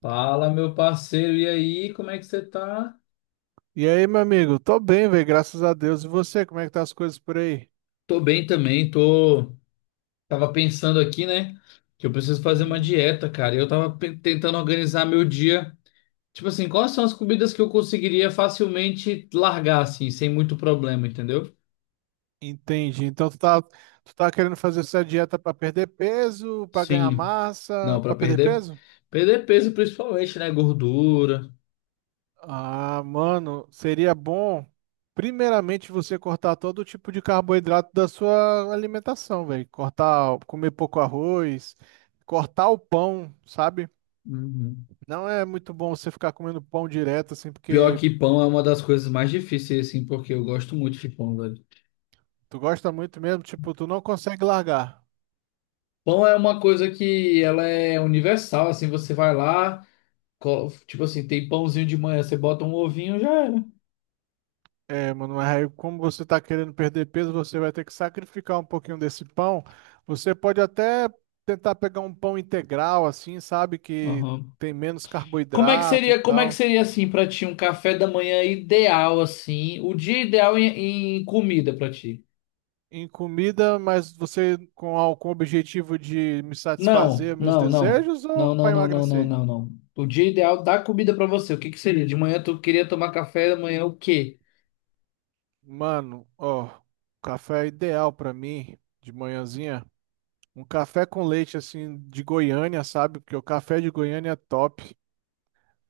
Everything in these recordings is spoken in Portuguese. Fala, meu parceiro, e aí, como é que você tá? E aí, meu amigo? Tô bem, velho, graças a Deus. E você, como é que tá as coisas por aí? Tô bem também, tô. Tava pensando aqui, né, que eu preciso fazer uma Uhum. dieta, cara. Eu tava tentando organizar meu dia. Tipo assim, quais são as comidas que eu conseguiria facilmente largar, assim, sem muito problema, entendeu? Entendi. Então, tu tá querendo fazer essa dieta pra perder peso, pra ganhar Sim, não, massa, pra pra perder perder. peso? Perder peso, principalmente, né? Gordura. Ah, mano, seria bom, primeiramente, você cortar todo tipo de carboidrato da sua alimentação, velho. Cortar, comer pouco arroz, cortar o pão, sabe? Uhum. Não é muito bom você ficar comendo pão direto, assim, Pior porque que pão é uma das coisas mais difíceis, assim, porque eu gosto muito de pão, velho. tu gosta muito mesmo, tipo, tu não consegue largar. Pão é uma coisa que ela é universal, assim, você vai lá. Tipo assim, tem pãozinho de manhã, você bota um ovinho, já era. É, mano, mas aí como você tá querendo perder peso, você vai ter que sacrificar um pouquinho desse pão. Você pode até tentar pegar um pão integral, assim, sabe? Que Aham. tem menos Como é que carboidrato e seria, como é que tal. seria assim pra ti um café da manhã ideal assim, o dia ideal em comida pra ti? Em comida, mas você com o objetivo de me Não, satisfazer meus não, não. desejos Não, ou não, para não, não, não, emagrecer? não, não. O dia ideal da comida pra você. O que que seria? De manhã tu queria tomar café da manhã o quê? Mano, ó, café é ideal para mim de manhãzinha. Um café com leite, assim, de Goiânia, sabe? Porque o café de Goiânia é top.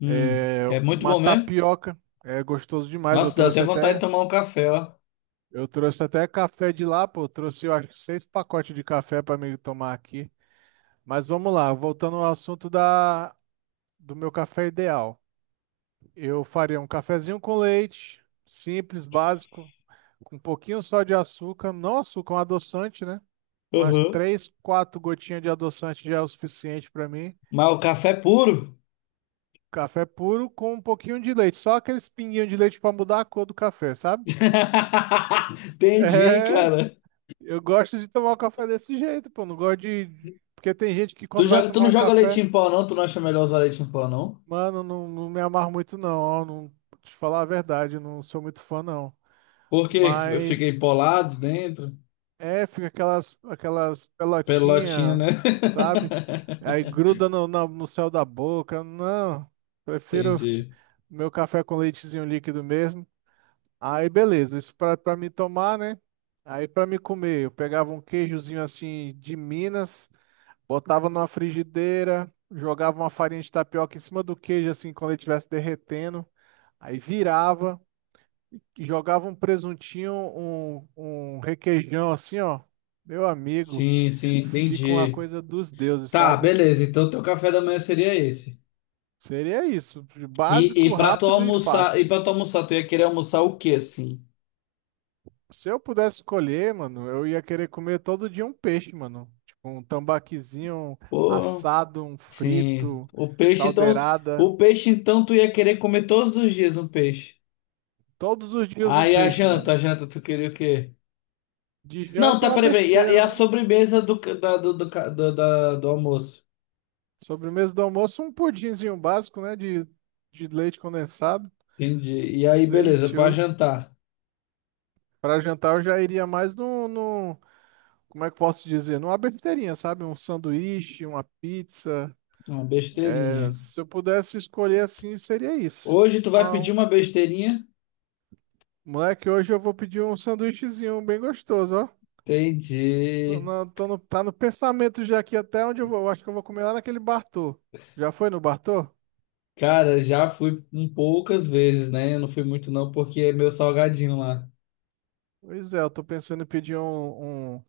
É, É muito uma bom mesmo? tapioca. É gostoso demais. Eu Nossa, dá até trouxe vontade de até, tomar um café, ó. eu trouxe até café de lá, pô. Eu acho que seis pacotes de café para mim tomar aqui. Mas vamos lá, voltando ao assunto do meu café ideal. Eu faria um cafezinho com leite, simples, básico, com um pouquinho só de açúcar, não açúcar, um adoçante, né? Umas Uhum. três, quatro gotinhas de adoçante já é o suficiente para mim. Mas o café é puro? Café puro com um pouquinho de leite, só aqueles pinguinhos de leite para mudar a cor do café, sabe? Entendi, É, cara. eu gosto de tomar o café desse jeito, pô. Não gosto de. Porque tem gente que quando vai Tu tomar não um joga leite café, em pó, não? Tu não acha melhor usar leite em pó, não? mano, não, não me amarro muito, não. Ó, não, pra te falar a verdade, eu não sou muito fã, não. Porque eu Mas fiquei polado dentro. é, fica aquelas Pelotinha, pelotinhas, né? sabe? Aí gruda no céu da boca. Não, prefiro Entendi. meu café com leitezinho líquido mesmo. Aí beleza, isso pra me tomar, né? Aí pra me comer, eu pegava um queijozinho assim de Minas. Botava numa frigideira, jogava uma farinha de tapioca em cima do queijo, assim, quando ele estivesse derretendo. Aí virava e jogava um presuntinho, um requeijão, assim, ó. Meu amigo, Sim, sim, fica uma entendi. coisa dos deuses, Tá, sabe? beleza. Então teu café da manhã seria esse. Seria isso, E, básico, e pra tu rápido e almoçar, e fácil. pra tu almoçar, tu ia querer almoçar o quê, assim? Se eu pudesse escolher, mano, eu ia querer comer todo dia um peixe, mano. Tipo, um tambaquizinho Pô, assado, um sim. frito, O peixe, então. caldeirada. O peixe, então, tu ia querer comer todos os dias um peixe. Todos os dias Ah, um e peixe, mano. a janta, tu queria o quê? De Não, janta, tá, uma peraí, peraí. E a, e besteira, a né? sobremesa do, ca- da, do, do, ca- do, da- do almoço? Sobremesa do almoço, um pudinzinho básico, né? De leite condensado. Entendi. E aí, beleza, para Delicioso. jantar. Para jantar, eu já iria mais no. Como é que eu posso dizer? Numa besteirinha, sabe? Um sanduíche, uma pizza. Uma É, besteirinha. se eu pudesse escolher assim, seria isso. Hoje tu vai pedir Uma- uma besteirinha? Moleque, hoje eu vou pedir um sanduíchezinho bem gostoso, ó. Tô Entendi. na- tô no, tá no pensamento já aqui até onde eu vou. Eu acho que eu vou comer lá naquele Bartô. Já foi no Bartô? Cara, já fui um poucas vezes, né? Eu não fui muito não, porque é meu salgadinho lá. Pois é, eu tô pensando em pedir um, um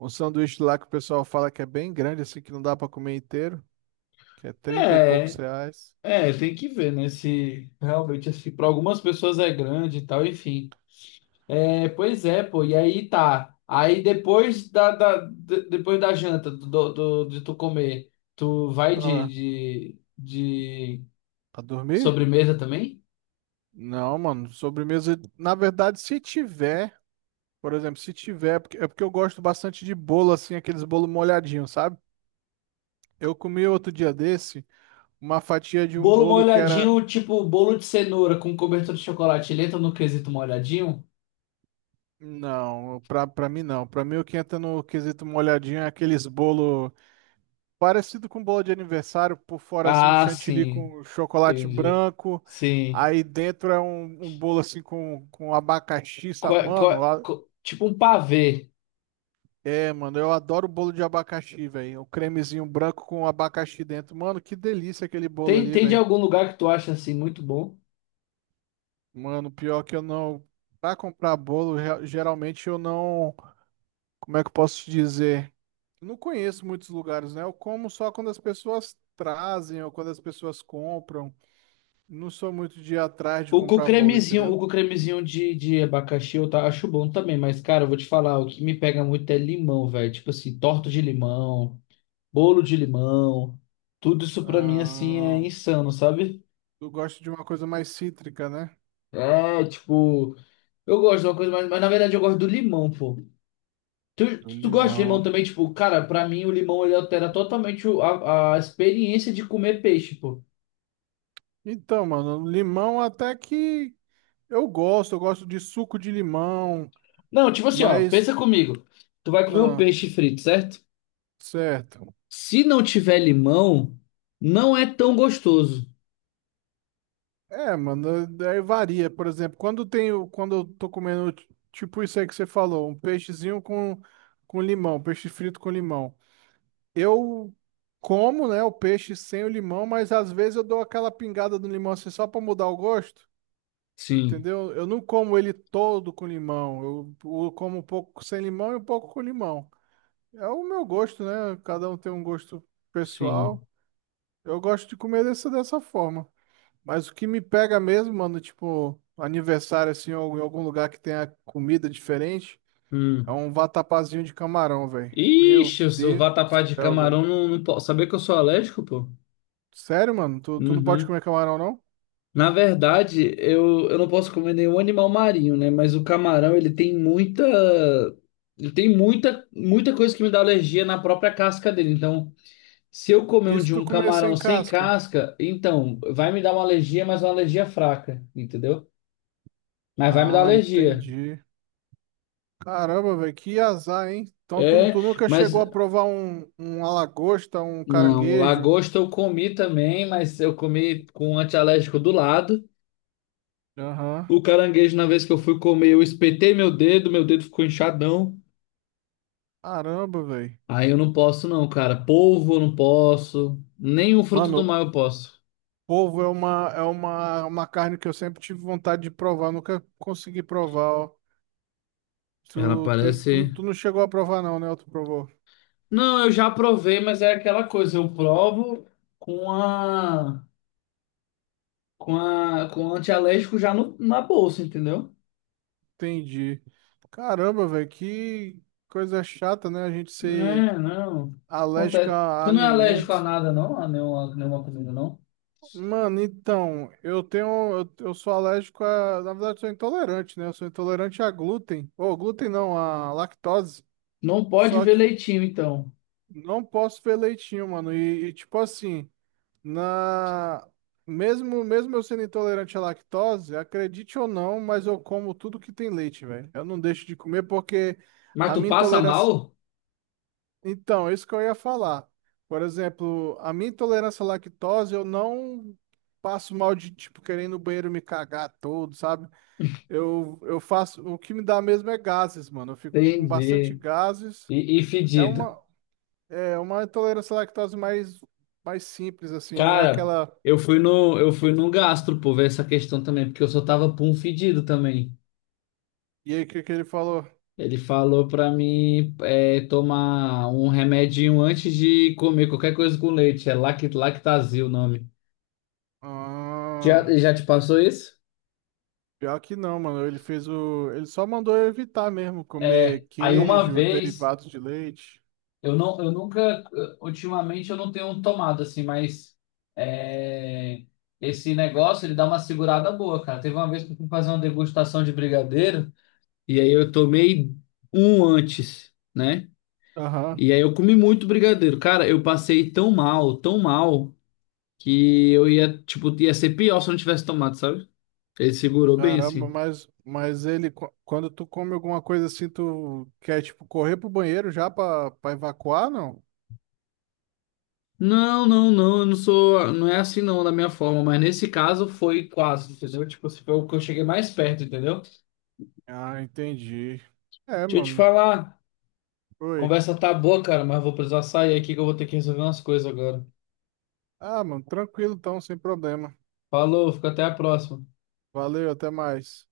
Um sanduíche lá que o pessoal fala que é bem grande, assim, que não dá pra comer inteiro, que é trinta e poucos É, reais. é, tem que ver, né? Se realmente, assim, para algumas pessoas é grande e tal, enfim. É, pois é, pô, e aí tá. Aí depois depois da janta, de tu comer, tu vai Ah, de pra dormir? sobremesa também? Não, mano, sobremesa. Na verdade, se tiver, por exemplo, se tiver, é porque eu gosto bastante de bolo, assim, aqueles bolo molhadinho, sabe? Eu comi outro dia desse uma fatia de um Bolo bolo que era. molhadinho, tipo bolo de cenoura com cobertura de chocolate. Ele entra no quesito molhadinho? Não, pra mim não. Pra mim o que entra no quesito molhadinho é aqueles bolo. Parecido com bola de aniversário, por fora assim um Ah, chantilly sim. com chocolate Entendi. branco, Sim. aí dentro é um bolo assim com abacaxi, sabe? Mano, Tipo um pavê. é, mano, eu adoro bolo de abacaxi, velho. O cremezinho branco com abacaxi dentro. Mano, que delícia aquele bolo Tem, ali, tem de velho. algum lugar que tu acha assim muito bom? Mano, pior que eu não. Pra comprar bolo, geralmente eu não. Como é que eu posso te dizer? Não conheço muitos lugares, né? Eu como só quando as pessoas trazem ou quando as pessoas compram. Não sou muito de ir atrás de comprar bolo, O entendeu? com cremezinho de abacaxi eu tá, acho bom também, mas cara, eu vou te falar, o que me pega muito é limão, velho. Tipo assim, torta de limão, bolo de limão, tudo isso pra mim assim é Ah, insano, sabe? eu gosto de uma coisa mais cítrica, né? É, tipo. Eu gosto de uma coisa, mas na verdade eu gosto do limão, pô. Do Tu gosta de limão. limão também? Tipo, cara, pra mim o limão ele altera totalmente a experiência de comer peixe, pô. Então, mano, limão até que eu gosto de suco de limão, Não, tipo assim, ó, mas. pensa comigo. Tu vai comer um Ah, peixe frito, certo? certo. Se não tiver limão, não é tão gostoso. É, mano, daí varia. Por exemplo, quando eu tô comendo, tipo isso aí que você falou, um peixezinho com limão, peixe frito com limão. Eu como, né, o peixe sem o limão, mas às vezes eu dou aquela pingada do limão assim só para mudar o gosto, Sim, entendeu? Eu não como ele todo com limão. Eu como um pouco sem limão e um pouco com limão. É o meu gosto, né? Cada um tem um gosto pessoal. sim. Eu gosto de comer dessa forma. Mas o que me pega mesmo, mano, tipo, aniversário assim, ou em algum lugar que tenha comida diferente, é Hum. um vatapazinho de camarão, velho. Meu Ixi, eu sou Deus do vatapá de céu, velho. camarão, não, não posso. Saber que eu sou alérgico, pô? Sério, mano? Tu não pode Uhum. comer camarão, não? Na verdade, eu não posso comer nenhum animal marinho, né? Mas o camarão, ele tem muita. Ele tem muita, muita coisa que me dá alergia na própria casca dele. Então, se eu comer um Isso de tu um comer camarão sem sem casca? casca, então, vai me dar uma alergia, mas uma alergia fraca, entendeu? Mas vai me dar Ah, alergia. entendi. Caramba, velho, que azar, hein? Então tu, É, tu nunca mas. chegou a provar um lagosta, um Não, caranguejo? lagosta eu comi também, mas eu comi com um antialérgico do lado. Aham. O caranguejo, na vez que eu fui comer, eu espetei meu dedo ficou inchadão. Caramba, velho. Aí eu não posso não, cara. Polvo eu não posso. Nem o fruto do Mano, mar eu posso. polvo é uma carne que eu sempre tive vontade de provar, nunca consegui provar, ó. Tu, Ela tu, tu, parece. tu não chegou a provar, não, né? Tu provou. Não, eu já provei, mas é aquela coisa. Eu provo com a. Com a. Com o antialérgico já na bolsa, entendeu? Entendi. Caramba, velho, que coisa chata, né? A gente ser É, não. alérgico Acontece. a Tu não é alérgico a alimento. nada, não? A nenhuma, nenhuma comida, não? Mano, então, eu tenho. Eu sou alérgico a. Na verdade, eu sou intolerante, né? Eu sou intolerante a glúten. Ou glúten não, a lactose. Não pode Só ver que leitinho, então. não posso ver leitinho, mano. E, tipo assim, na. Mesmo eu sendo intolerante à lactose, acredite ou não, mas eu como tudo que tem leite, velho. Eu não deixo de comer porque Mas a tu minha passa intolerância. mal? Então, é isso que eu ia falar. Por exemplo, a minha intolerância à lactose, eu não passo mal de, tipo, querer ir no banheiro e me cagar todo, sabe? O que me dá mesmo é gases, mano. Eu fico com bastante Entendi. gases. E É fedido. uma, é uma intolerância à lactose mais simples, assim, não é Cara, aquela. Eu fui no gastro por ver essa questão também, porque eu só tava pum fedido também. E aí, o que que ele falou? Ele falou pra mim é, tomar um remedinho antes de comer qualquer coisa com leite. É Lact, Lactazil o nome. Já, Ah, já te passou isso? pior que não, mano. Ele fez o. Ele só mandou eu evitar mesmo É, comer aí uma queijo, vez, derivados de leite. eu não, eu nunca, ultimamente eu não tenho tomado assim, mas é, esse negócio ele dá uma segurada boa, cara. Teve uma vez que eu fui fazer uma degustação de brigadeiro. E aí eu tomei um antes, né? Aham. E aí eu comi muito brigadeiro. Cara, eu passei tão mal, que eu ia, tipo, ia ser pior se eu não tivesse tomado, sabe? Ele segurou bem Caramba, assim. mas ele, quando tu come alguma coisa assim, tu quer, tipo, correr pro banheiro já pra evacuar, não? Não, não, não, eu não sou, não é assim não, da minha forma, mas nesse caso foi quase, entendeu? Tipo, assim, foi o que eu cheguei mais perto, entendeu? Deixa Ah, entendi. É, eu te mano. falar, Oi. conversa tá boa, cara, mas vou precisar sair aqui que eu vou ter que resolver umas coisas agora. Ah, mano, tranquilo então, sem problema. Falou, fica até a próxima. Valeu, até mais.